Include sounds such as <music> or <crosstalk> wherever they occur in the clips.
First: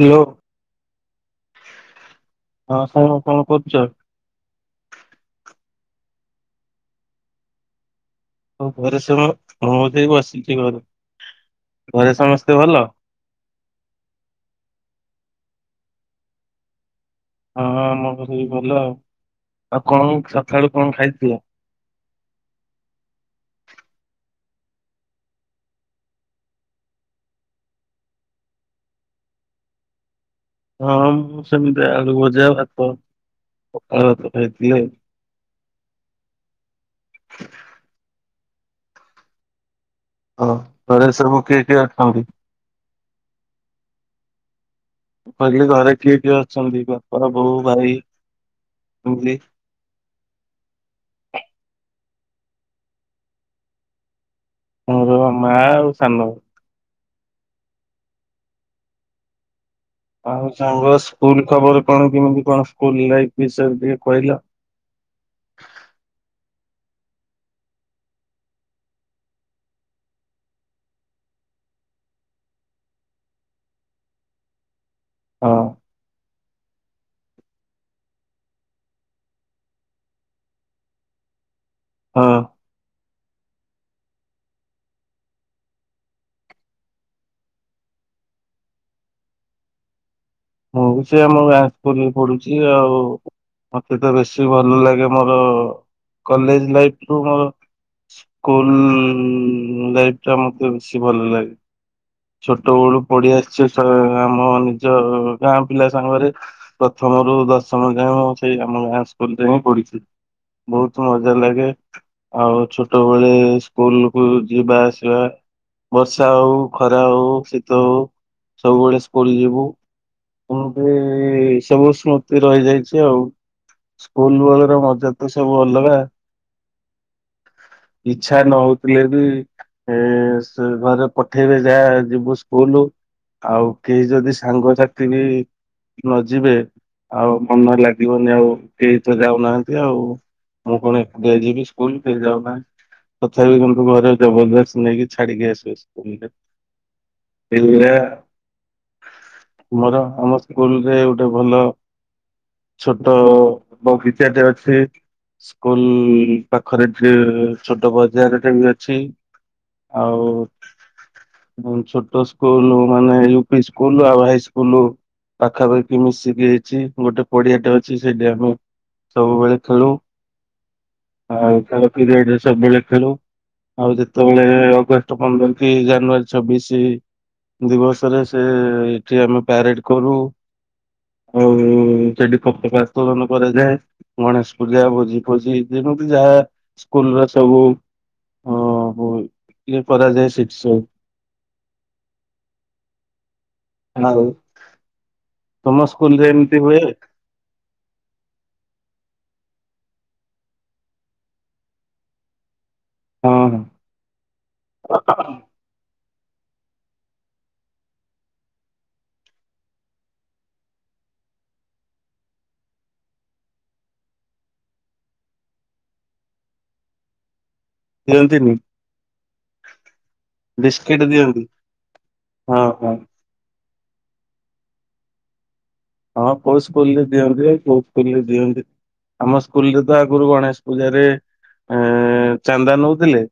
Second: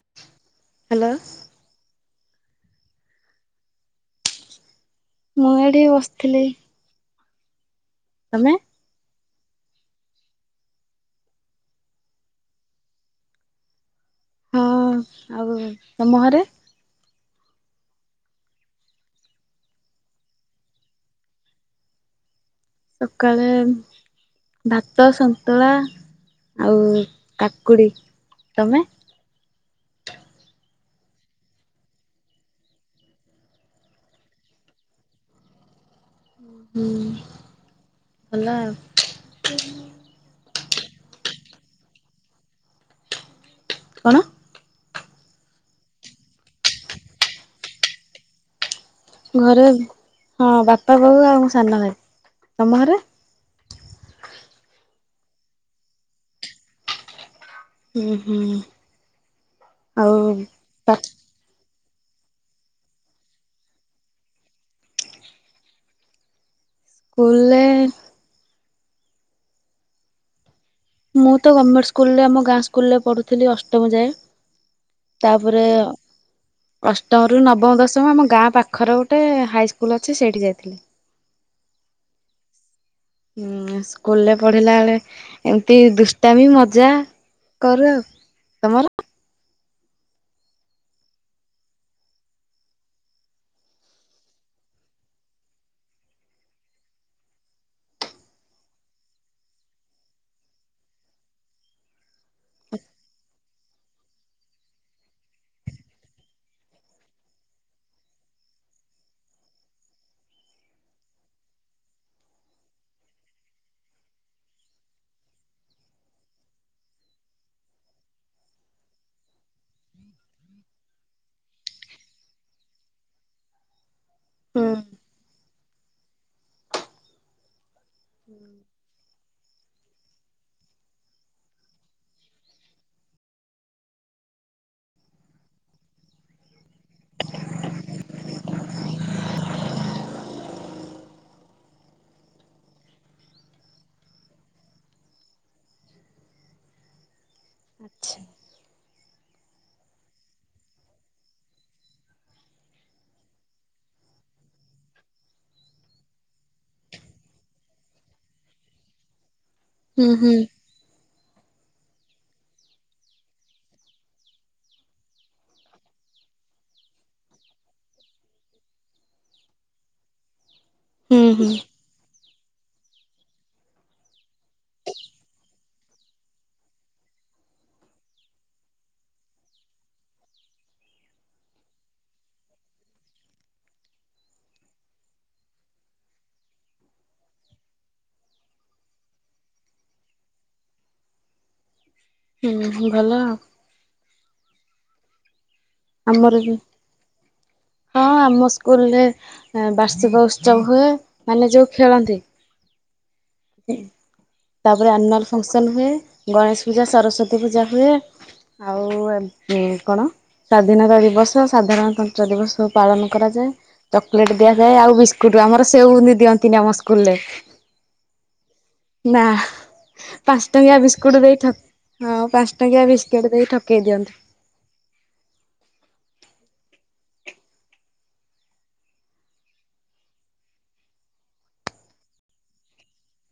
Hello hello. ହଁ ସାଙ୍ଗ କଣ କରୁଛ ମୁଁ ଏଇଠି ବସିଥିଲି ତମେ ଆଉ ଘରେ ସବୁ ମୁଁ ବି ବସିଛି ଘରେ ଘରେ ସମସ୍ତେ ଭଲ ହଁ ଆଉ ତମ ଘରେ ହଁ ହଁ ଆମ ଘରେ ବି ଭଲ ଆଉ ଆଉ କଣ ଚାରିଟା ବେଳେ କଣ ଖାଇଥିଲ ସକାଳେ ଭାତ ସନ୍ତୁଳା ଆଉ କାକୁଡ଼ି ତମେ ହଁ ମୁଁ ସେମିତି ଆଳୁ ଭଜା ଭାତ ପଖାଳ ଭାତ ଖାଇଥିଲି ହୁଁ ହେଲା ଆଉ ହଉ ଘରେ ସବୁ କିଏ କିଏ ଅଛନ୍ତି କଣ କହିଲି ଘରେ କିଏ କିଏ ଅଛନ୍ତି ବାପା ବୋଉ ଭାଇ ଏମିତି ଘରେ ହଁ ବାପା ବୋଉ ଆଉ ସାନ ଭାଇ ତମ ଘରେ ଆମର ମା ଆଉ ସାନ ବୋଉ ହୁଁ ହୁଁ ଆଉ ପା ସାଙ୍ଗ ସ୍କୁଲ ଖବର କଣ କେମିତି କଣ ସ୍କୁଲ ଲାଇଫ ବିଷୟରେ ଟିକେ କହିଲ ସ୍କୁଲ୍‌ ରେ ମୁଁ ତ ଗମେଣ୍ଟ ସ୍କୁଲରେ ଆମ ଗାଁ ସ୍କୁଲରେ ପଢୁଥିଲି ଅଷ୍ଟମ ଯାଏ ହଁ ତାପରେ ଅଷ୍ଟମରୁ ନବମ ଦଶମ ଆମ ଗାଁ ପାଖରେ ଗୋଟେ ହାଇସ୍କୁଲ୍ ଅଛି ସେଇଠି ଯାଇଥିଲି ହଁ ହୁଁ ସ୍କୁଲରେ ପଢିଲା ବେଳେ ଏମିତି ଦୁଷ୍ଟାମି ମଜା କରୁ ଆଉ ତମର ମୁଁ ବି ସେଇ ଆମ ଗାଁ ସ୍କୁଲ ରେ ପଢ଼ୁଛି ଆଉ ମତେ ତ ବେଶୀ ଭଲ ଲାଗେ ମୋର କଲେଜ ଲାଇଫ ରୁ ମୋର ସ୍କୁଲ ଲାଇଫ ଟା ମତେ ବେଶୀ ଭଲ ଲାଗେ ଛୋଟ ବେଳୁ ପଢି ଆସିଛି ଆମ ନିଜ ଗାଁ ପିଲା ସାଙ୍ଗରେ ପ୍ରଥମରୁ ଦଶମ ଯାଏଁ ମୁଁ ସେଇ ଆମ ଗାଁ ସ୍କୁଲରେ ହିଁ ପଢିଛି ବହୁତ ମଜା ଲାଗେ ଆଉ ଛୋଟବେଳେ ସ୍କୁଲ କୁ ଯିବା ଆସିବା ବର୍ଷା ହଉ ଖରା ହଉ ଶୀତ ହଉ ସବୁବେଳେ ସ୍କୁଲ ଯିବୁ ସ୍କୃଲ୍‌ ଠି ସବୁ ସ୍ମୃତି ରହିଯାଇଛି ଆଉ ସ୍କୁଲ ହୁଁ ବେଳର ମଜା ତ ସବୁ ଅଲଗା ଇଛା ନ ହଉଥିଲେ ବି ଏ ସେ ଘରେ ପଠେଇବେ ଯା ଯିବୁ ସ୍କୁଲ ଆଉ କେହି ଯଦି ସାଙ୍ଗସାଥି ବି ନ ଯିବେ ଆଉ ମନ ଲାଗିବନି ଆଉ କେହି ତ ଯାଉନାହାନ୍ତି ଆଉ ମୁଁ କଣ ଏକୁଟିଆ ଯିବି ସ୍କୁଲ କେହିଯାଉ ନାହାନ୍ତି। ତଥାପି କିନ୍ତୁ ଘରେ ଜବରଦସ୍ତ ନେଇକି ଛାଡିକି ଆସିବେ ଆଚ୍ଛା <unintelligible> ମୋର ଆମ ସ୍କୁଲରେ ଗୋଟେ ଭଲ ଛୋଟ ବଗିଚା ଟେ ଅଛି। ସ୍କୁଲ ପାଖରେ <unintelligible> ଛୋଟ ବଜାର ଟେ ବି ଅଛି ହୁଁ ଆଉ ହୁଁ। ଛୋଟ ସ୍କୁଲ ମାନେ ୟୁ ପି ସ୍କୁଲ ଆଉ ହାଇସ୍କୁଲ୍‌। ପାଖାପାଖି ମିଶିକି ହେଇଛି ଗୋଟେ ପଡିଆଟେ ଅଛି ସେଇଟି <unintelligible> ସବୁବେଳେ ଖେଳୁ। ହୁଁ ହୁଁ ଆଉ ଖାଲି ପିରିୟଡରେ ସବୁବେଳେ ଖେଳୁ ଆଉ ଯେତେବେଳେ ଅଗଷ୍ଟ ପନ୍ଦର କି ଜାନୁଆରୀ ଛବିଶି ଦିବସରେ ସେଠି ଆମେ ପ୍ୟାରେଡ କରୁ। ଆଉ ସେଠି ପତକା ଉତ୍ତଳନ କରାଯାଏ। ଗଣେଶ ପୂଜା ଭୋଜି ଫୋଜି ଯେମିତି ଯାହା ସ୍କୁଲ ର ସବୁ। ହଁ ହଉ। କରାଯାଏ ସେଠି ସବୁ। ହୁଁ ଭଲ ଆଉ। ଆଉ ତମ ସ୍କୁଲରେ ଆମର ବି ଏମିତି ହୁଏ। ହଁ ଆମ ସ୍କୁଲରେ ବାର୍ଷିକ ଉତ୍ସବ ହୁଏ ମାନେ ଯଉ ଖେଳନ୍ତି। ହଁ ହଁ। ତାପରେ ଆନୁଆଲ ଫଙ୍କସନ ହୁଏ, ଗଣେଶ ପୂଜା ସରସ୍ଵତୀ ପୂଜା ହୁଏ। ଆଉ ଏମିତି କଣ? ସ୍ୱାଧୀନତା ଦିବସ ସାଧାରଣତନ୍ତ୍ର ଦିବସ ସବୁ ପାଳନ କରାଯାଏ। ଚକୋଲେଟ ଦିଆଯାଏ ଆଉ ବିସ୍କୁଟ ଆମର ସେ ଦିଅନ୍ତିନି ଆମ ସ୍କୁଲ ରେ। ଦିଅନ୍ତିନି। ନା ପାଞ୍ଚ ଟଙ୍କିଆ ବିସ୍କିଟ ବିସ୍କୁଟ ଦିଅନ୍ତି ଦେଇଥ ପାଞ୍ଚ ହଁ ଟଙ୍କିଆ ହଁ ବିସ୍କୁ କୁଟ ଦେଇ ଠକେଇ ଦିଅନ୍ତି। ହଁ କଉ ସ୍କୁଲରେ ଦିଅନ୍ତି କଉ ସ୍କୁଲରେ ଦିଅନ୍ତିନି। ଆମ ସ୍କୁଲ ରେ ତ ଆଗରୁ ଗଣେଶ ପୂଜାରେ ଏ ଚାନ୍ଦା ନୋଉଥିଲେ।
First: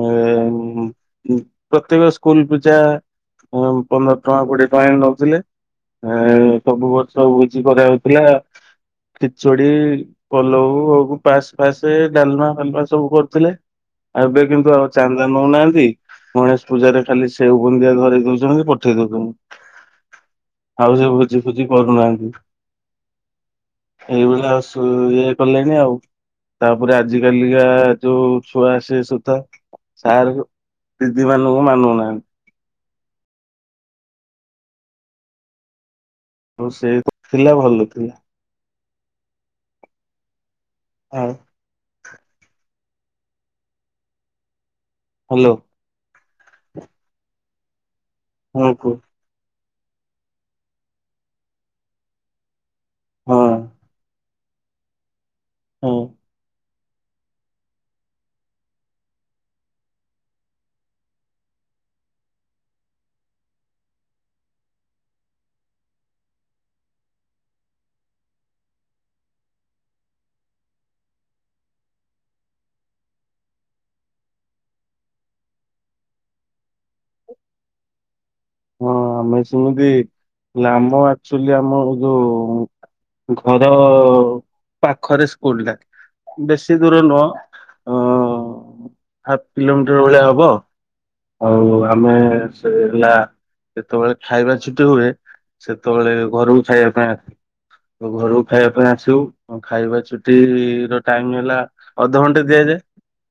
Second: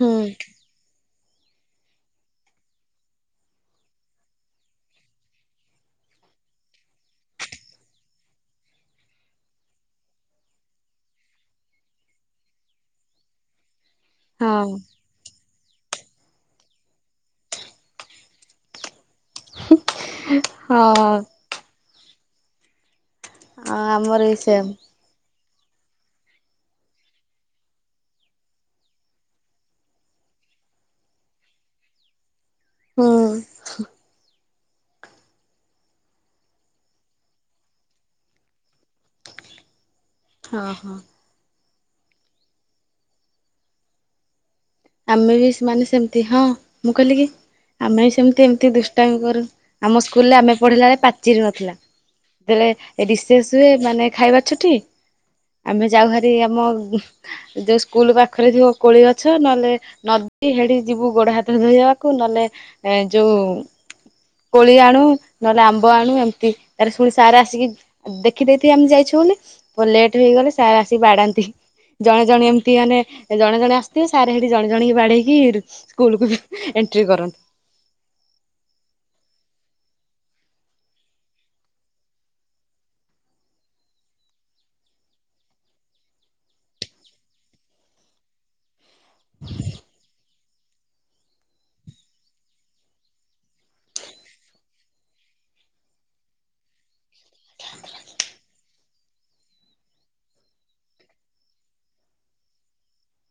ହୁଁ ପ୍ରତେକ ସ୍କୁଲ ପୂଜା ପନ୍ଦର ଟଙ୍କା କୋଡିଏ ଟଙ୍କା ନଉଥିଲେ ଏ ସବୁ ବର୍ଷ ଭୋଜି କରାଯାଉଥିଲା ଖିଚୁଡି ପଲଉ ପାସ୍ ଫାସ୍ ଡାଲମା ଫାଲମା ସବୁ କରୁଥିଲେ ଆଉ ଏବେ ହଁ କିନ୍ତୁ ଆଉ ଚାନ୍ଦା ନଉନାହାନ୍ତି ଗଣେଶ ପୂଜାରେ ଖାଲି ସେଉ ବୁନ୍ଦୀ ଧରେଇ ଦଉଛନ୍ତି ପଠେଇ ଦଉଛନ୍ତି। ଆଉ ସେ ହଁ ଭୋଜି ଫୋଜିି କରୁନାହାନ୍ତି। ଆମର ବି ଏଇଭଳିଆ ସେମ୍ ଆସୁ ଇଏ କଲେଣିି ଆଉ। ତାପରେ ଆଜି କାଲିକା ଯୋଉ ଛୁଆ ଆସେ ସୁଧା। ସାର୍ ଦିଦି ମାନଙ୍କୁ ମାନୁନାହାନ୍ତି। ହୁଁ। ଆଉ ସେ ଥିଲା ଭଲ ଥିଲା। ହଁ ହଁ। ହଉ। ଆମେ ବି ହ୍ୟାଲୋ ସେମାନେ ସେମତି ହଁ ମୁଁ କହିଲି କି ଆମେ ବି ସେମତି ଏମତି ହଁ କୁହ ଦୁଷ୍ଟାମି କରୁ। ଆମ ସ୍କୁଲରେ ଆମେ ପଢିଲା ବଳେ ପାଚେରି ନଥିଲା ଯେତେବେଳେ ଏଠି ହଁ ରିସେଷ ହୁଏ ମାନେ ଖାଇବା ଛୁଟି ଆମେ ହଁ ଯାଉ ହାରି ଆମ ଯୋଉ ସ୍କୁଲ ପାଖରେ ଥିବ କୋଳି ଗଛ ନହେଲେ ନଦୀ ହେଡ଼ି ଯିବୁ ଗୋଡ଼ ହାତ ଧୋଇବାକୁ ନହେଲେ ଯୋଉ କୋଳି ଆଣୁ ନହେଲେ ଆମ୍ବ ଆଣୁ ଏମିତି ତା ଶୁଣି ସାର ଆସିକି ଦେଖିଦେଇଥିବି ଆମେ ଯାଇଛୁ ବୋଲି ପ ଲେଟ୍ ହେଇଗଲେ ସାର୍ ଆସିକି ବାଡ଼ାନ୍ତି। ଜଣେ ଜଣେ ଏମିତି ମାନେ ଜଣେ ଜଣେ ଆସିଥିବେ ସାର ହେ ଜଣେ ଜଣେ କି ବାଡେଇକି ସ୍କୁଲକୁୁ ବି ଏଣ୍ଟ୍ରି କରନ୍ତି। ହଁ ଆମେ ସେମିତି ଆମ ଆକ୍ଚୁଆଲି ଆମର ଯୋଉ ଘର ପାଖରେ ସ୍କୁଲଟା। ବେଶୀ ଦୂର ନୁହଁ ଅଁ ହାଫ କିଲୋମିଟର ଭଳିଆ ହବ ଆଉ ଆମେ ସେ ହେଲା ଯେତେବେଳେ ଖାଇବା ଛୁଟି ହୁଏ ସେତେବେଳେ ଘରକୁ ଖାଇବା ପାଇଁ ଆସେ। ଘରକୁ ଖାଇବା ପାଇଁ ଆସିବୁ ଖାଇବା ଛୁଟିର ଟାଇମ ହେଲା। ଅଧଘଣ୍ଟେ ଦିଆଯାଏ।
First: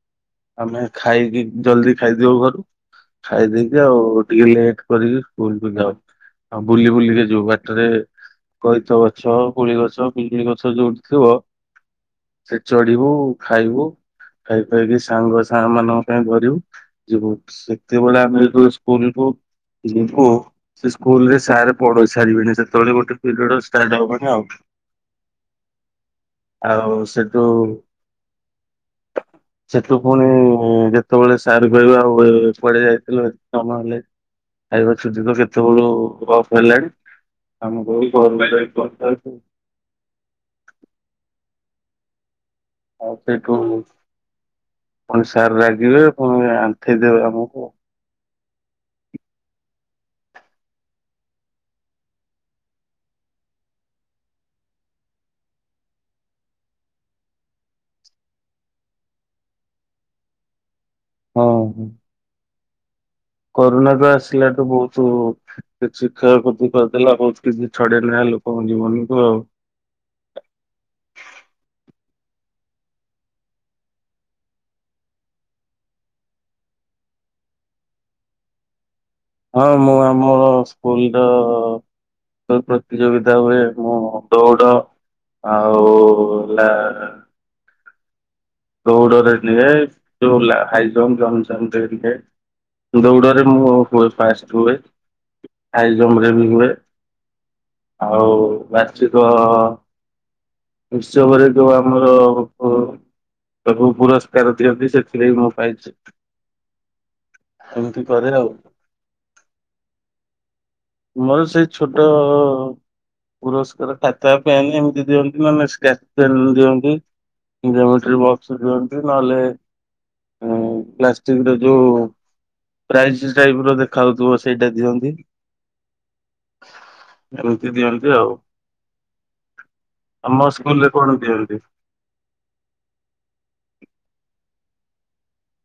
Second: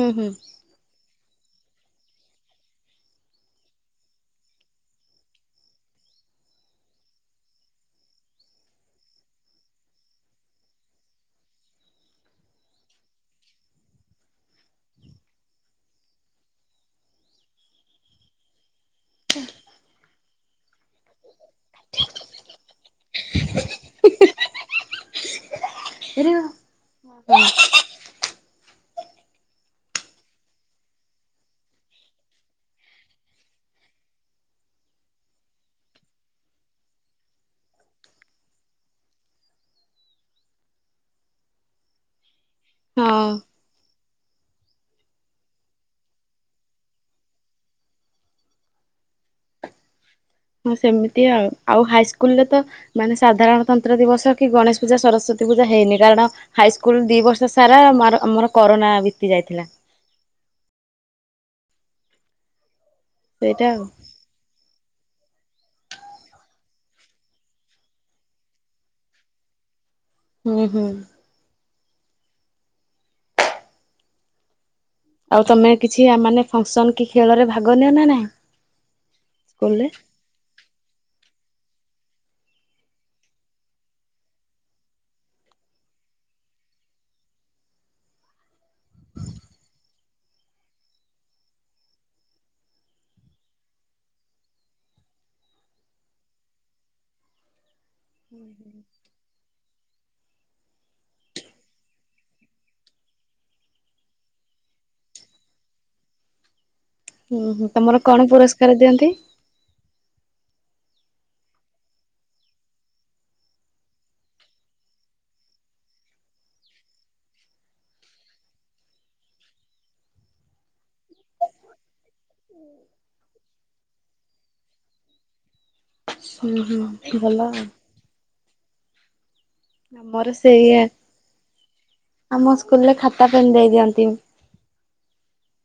ହୁଁ ହୁଁ। ଆମେ ଖାଇକି ଜଲଦି ଖାଇଦବ ଘରୁ ଖାଇଦେଇକି ଆଉ ଟିକେ ଲେଟ କରିକି ସ୍କୁଲ କୁ ଯାଉ ଆଉ ବୁଲି ବୁଲିକା ଯିବୁ ବାଟରେ କଇଥ ଗଛ, କୁଳି ଗଛ, ପିଜୁଳି ଗଛ ଯୋଉଠି ଥିବ ସେ ଚଢିବୁ ଖାଇବୁ ଖାଇ ଖାଇକି ସାଙ୍ଗ ସାଙ୍ଗ ମାନଙ୍କ ପାଇଁ ଧରିବୁ। ଯିବୁ ସେତେବେଳେ ଆମେ ଯୋଉ ସ୍କୁଲକୁୁ ଯିବୁ ସେ ସ୍କୁଲରେ ସାର୍ ପଢେଇ ସାରିବେଣୀ ସେତେବେଳେ ଗୋଟେ ପିରିୟଡ୍ ହବନି ଆଉ। ଆଉ ସେଠୁ ସେଠୁ ଫୁଣି ଯେତେବେଳେ ସାର୍ କହିବେ ଆଉ ଏ କୁଆଡ଼େ ଯାଇଥିଲୁ ଏତେ ସମୟ ହେଲାଣି। ଖାଇବା ଛୁଟିତ କେତେବେଳୁ ଅଫ୍ ହେଲାଣି ଆମେ କହିବୁ ଘରକୁ ଯାଇ ପହଞ୍ଚିସାରିଛି। ଆଉ ହଁ ସେଠୁ ପୁଣି ସାର୍ ରାଗିବେ ପୁଣି ଆଣ୍ଠେଇ ଦେବେ ଆମକୁ। ହଁ ସେମିତି ଆଉ-ଆଉ ହାଇସ୍କୁଲ ରେ ତ ମାନେ ସାଧାରଣତନ୍ତ୍ର ଦିବସ କି ଗଣେଶ ପୂଜା ସରସ୍ଵତୀ ପୂଜା ହେଇନି କାରଣ ହାଇସ୍କୁଲ ଦି ବର୍ଷ ସାରା ଆମ୍ ର ଆମର କରୋନା ବିତି ଯାଇଥିଲା। ହଁ ହୁଁ ସେଇଟା ଆଉ। କରୋନା ତ ଆସିଲାଠୁ ବହୁତୁ। କିଛି କ୍ଷୟ କତି କରିଦେଲା ବହୁ କିଛି ଛଡେଇ ନେଲା ଲୋକଙ୍କ ଜୀବନକୁୁ ଆଉ। ହୁଁ ହୁଁ। ଆଉ ତମେ କିଛି ଆ ମାନେ ଫଙ୍କ୍ସନ୍ କି ଖେଳରେ ଭାଗ ନିଅ ନା ନାଇଁ। ହଁ ମୁଁ ଆମର ସ୍କୁଲ ର ତ ପ୍ରତିଯୋଗିତା ହୁଏ ମୁଁ ହ ଦୌଡ଼। ଆଉ ହେଲା ଦୌଡ଼ରେ ନିଏ ଯୋଉ ହେଲା ହାଇଜମ୍ ଜ ଜମ୍ପ ରେ ନିଏ। ଦୌଡ଼ରେ ମୁଁ ହୁଏ ଫାଷ୍ଟ ହୁଏ ହାଇ ଜମ୍ପ ରେ ବି ହୁଏ। ଆଉ ବାର୍ଷିକ ଉତ୍ସବରେ ଯଉ ଆମର ଅ ସବୁ ପୁରସ୍କାର ଦିଅନ୍ତି ସେଥିରେ ବି ମୁଁ ପାଇଚି। ହୁଁ ହୁଁ ତମର କଣ ଆଉ। ପୁରସ୍କାର ଦିଅନ୍ତି? ମୋର ସେଇ ଛୋଟ ପୁରସ୍କାର ଖାତା ପେନ୍ ଏମ୍ତି ଦିଅନ୍ତି ନଲେ ସ୍କେଚ୍ପେନ୍ ଦିଅନ୍ତି। ଜେମେଟ୍ରି ବକ୍ସ ଦିଅନ୍ତି ନହେଲେ ହୁଁ ପ୍ଲାଷ୍ଟିକ ର ଯୋଉ ପ୍ରାଇଜ୍ ସ୍ଟାଇପ୍ର ଦେଖାହଉଥିବ ସେଇଟା ଦିଅନ୍ତି। ହୁଁ ହୁଁ ଭଲ। ଏମିତି ଦିଅନ୍ତି ଆଉ। ଆମର ଆମ ସେୟା ସ୍କୁଲରେ କଣ ଦିଅନ୍ତି ଆମ ସ୍କୁଲ୍ରେ ଖାତା ପେନ୍ ଦେଇ ଦିଅନ୍ତି।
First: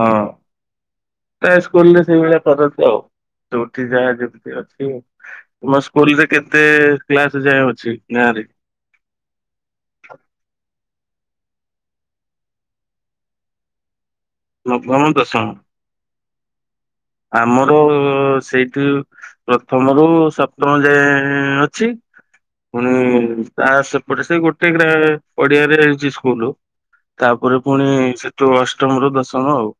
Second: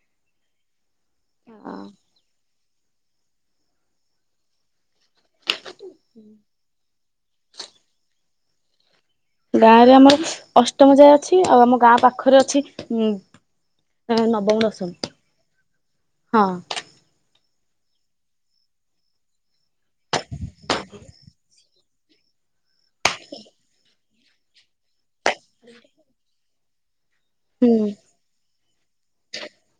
ହଁ ପ୍ରାଏ ସ୍କୁଲ୍ରେ ସେଇଭଳିଆ କରନ୍ତି ଆଉ। ଯଉଠି ଯା ଯେମିତି ଅଛି ତମ ସ୍କୁଲରେ କେତେ କ୍ଲାସ୍ ଯାଏଁ ଅଛି ନାରେ। ଗାଁ ରେ ଆମର ଅଷ୍ଟମ ଯାଏ ଅଛି ଆଉ ଆମ ଗାଁ ପାଖରେ ଅଛି ଉଁ ଏଁ ନବ୍ ବମ୍ ଦଶମ୍ ନବମ ଦଶମ ହଁ। ଆମର ସେଇଠୁ ପ୍ରଥମରୁ ସପ୍ତମ ଯାଏଁ ଅଛି। ପୁଣି ତା ସେପଟେ ସେ ଗୋଟେ ଗ୍ରା ପଡିଆରେ ହେଇଚି ସ୍କୁଲୁ ତାପରେ ହୁଁ ପୁଣି ସେଠୁ ଅଷ୍ଟମ ରୁ ଦଶମ ଆଉ।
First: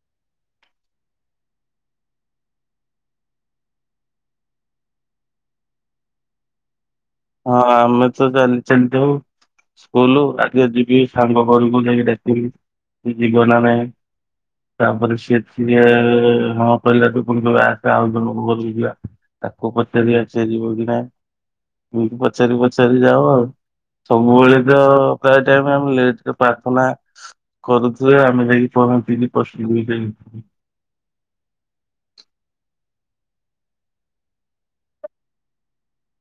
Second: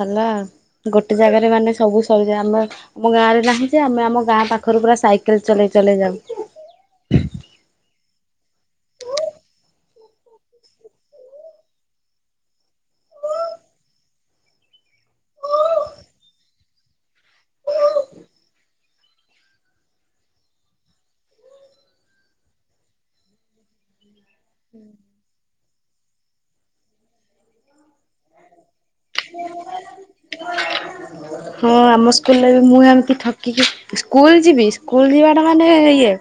ଭଲ ଆଉ ଗୋଟେ ଜାଗାରେ ମାନେ ସବୁ ସରିଯାଏ ଆମର୍ ଆମ ଗାଁ ରେ ନାହିଁ ଯେ ଆମେ ଆମ ଗାଁ ପାଖରୁ ପୁରା ସାଇକେଲ୍ ଚଲେଇ ଚଲେଇ ଯାଉ। ହଁ ଆମେ ତ ଚାଲ୍ ଚାଲି ଯାଉ। ସ୍କୁଲ ଆଗେ ଯିବି ସାଙ୍ଗ ଘରକୁ ଯାଇକି ଡାକିବି ସେ ଯିବ ନା ନାଇଁ। ତାପ୍ରେ ସିଏ ସିଏ ହଁ କହିଲାଠୁ ବି ପୁଣି କହିବୁ ଆସେ ଆଉ ଜଣକ ଘରକୁ ଯିବା। ତାକୁ ପଚାରିବା ସେ ଜିବକି ନାଇଁ। ହୁଁ ପଚାରି ପଚାରି ଯାଅ ଆଉ। ସବୁବେଳେ ତ ପ୍ରାୟ ଟାଇମ୍ ଆମେ ଲେଟ୍ ପ୍ରାର୍ଥନା କରୁଥୁବେ ଆମେ ଯାଇ ପହଞ୍ଚି କି ପଶିବି ଭିତରେ। ହଁ ଆମ ସ୍କୁଲ୍ରେ ମୁଁ ଏମିତି ଠକିକି ସ୍କୁଲ ଯିବି ସ୍କୁଲ ଯିବାଟା ମାନେ ଇଏ।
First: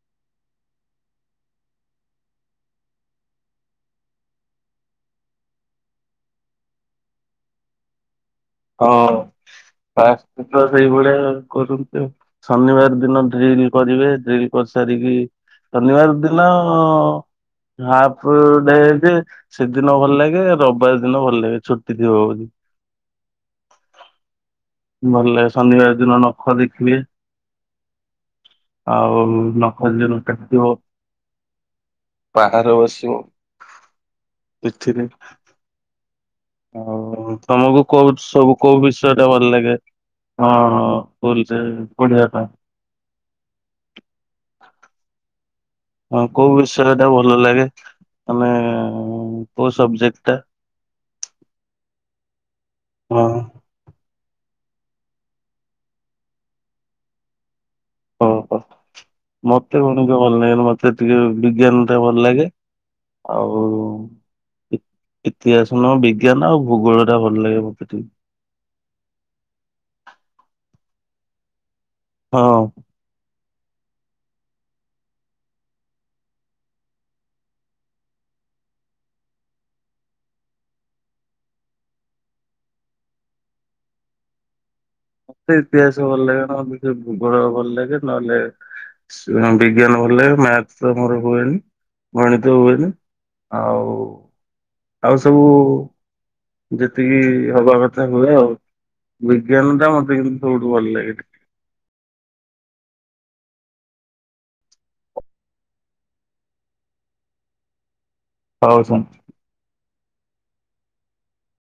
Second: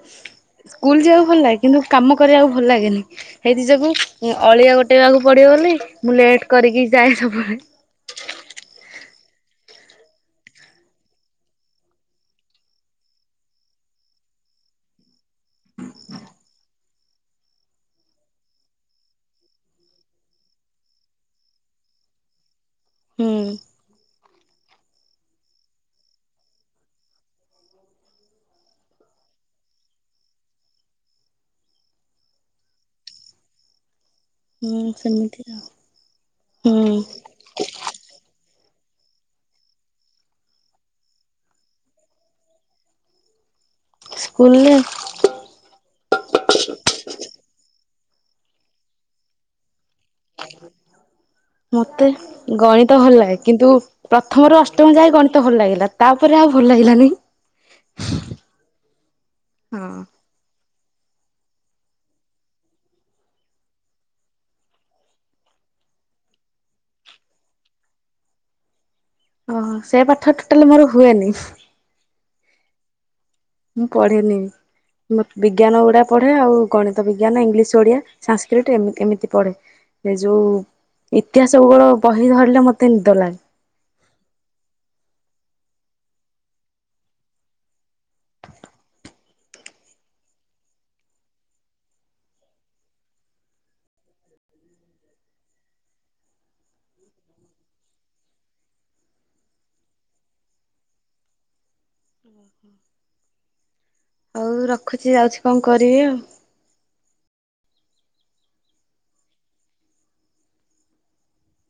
ସ୍କୁଲ ଯିବାକୁ ଭଲ୍ ଲାଗେ କିନ୍ତୁ କାମ କରିବାକୁ ଭଲ୍ ଲାଗେନି। ହେଇଥି ଯୋଗୁଁ ଉଁ ଅଳିଆ ଗୋଟେଇବାକୁ ପଡ଼ିବନି ମୁଁ ଲେଟ୍ କରିକି ଯାଏ ସବ୍ବେଳେ। ହଁ ବା ତ ସେଇଭଳିଆ କରନ୍ତି ଆଉ। ଶନିବାର ଦିନ ଡ୍ରିଲ୍ କରିବେ ଡ୍ରିଲ୍ କର୍ ସାରିକି ଶନିବାର ଦିନ ହାଫ୍ ଡେଜେ ସେଦିନ ଭଲା ଲାଗେ ରବ୍ବାର୍ ଦିନ ଭଲ୍ ଲାଗେ ଛୁଟି ଥିବ ବୋଲି। ହୁଁ ଭଲ ଲାଗେ ଶନିବାର ଦିନ ନଖ ଦେଖିବେ। ଆଉ ନଖ ଯିଏ ନକାଟିିଥିବ ବାହାରେ ବସିବ। ହଁ ସେମିତିଆ। ହଉ ତମକୁ କୋଉ ସବୁ କୋଉ ବିଷୟ ରେ ଭଲ୍ ଲାଗେ। ହଁ ପୋଲ୍ସେ ପଡିବା ପାଇଁ। ସ୍କୁଲ୍ଲେ ହଁ କୋଉ ବିଷୟରେ ଟା ଭଲ ଲାଗେ ତମେ କୋଉ ସବଜେକ୍ଟ ଟା? ମତେ ଗଣିତ ଭଲ ହଁ? ଲାଗେ କିନ୍ତୁ ପ୍ରଥମରୁ ଅଷ୍ଟମ ଯାଏ ଗଣିତ ଭଲ ଲାଗିଲା ତାପରେ ଆଉ ଭଲ ଲାଗିଲାନି। ଓହୋ ମତେ ହଁ କଣ କି ଭଲ ଲାଗେନି ମତେ ଟିକେ ବିଜ୍ଞାନଟା ଭଲ ଲାଗେ। ଆଉ ଇତିହାସ ନୁହଁ ବିଜ୍ଞାନ ଆଉ ଭୂଗୋଳ ଟା ଭଲ ଲାଗେ ମୋତେ ଟିକେ। ଓହୋ ସେ ପାଠ ଟୋଟାଲ ମୋର ହୁଏନି। ହଁ। ମୁଁ ପଢିନି। ବିଜ୍ଞାନ ଉଡା ପଢ଼େ ଆଉ ଗଣିତ ବିଜ୍ଞାନ ଇଂଲିଶ ଓଡ଼ିଆ ସଂସ୍କୃଟ ଏମିତି ଏମିତି ପଢ଼େ। ସେ ଯୋଉ ଇତିହାସ ଭୁଗୋଳ ବହି ଧରିଲେ ମତେ ନିଦ ଲାଗେ। ମତେ ଇତିହାସ ଭଲ ଲାଗେ ନହଲେ ଭୂଗୋଳ ଭଲ ଲାଗେ ନହେଲେ ବିଜ୍ଞାନ ଭଲ ଲାଗେ ମ୍ୟାଥ ତ ମୋର ହୁଏନି ଗଣିତ ହୁଏନି। ଆଉ ଆଉ ସବୁ ଯେତିକି ହବା କଥା ହୁଏ ଆଉ। ବିଜ୍ଞାନଟା ମତେ କିନ୍ତୁ ସବୁଠୁ ଭଲ ଲାଗେ। ଓହୋ। ହଉ ରଖୁଛି ଯାଉଛି କଣ କରିବି ଆଉ। ହଉସ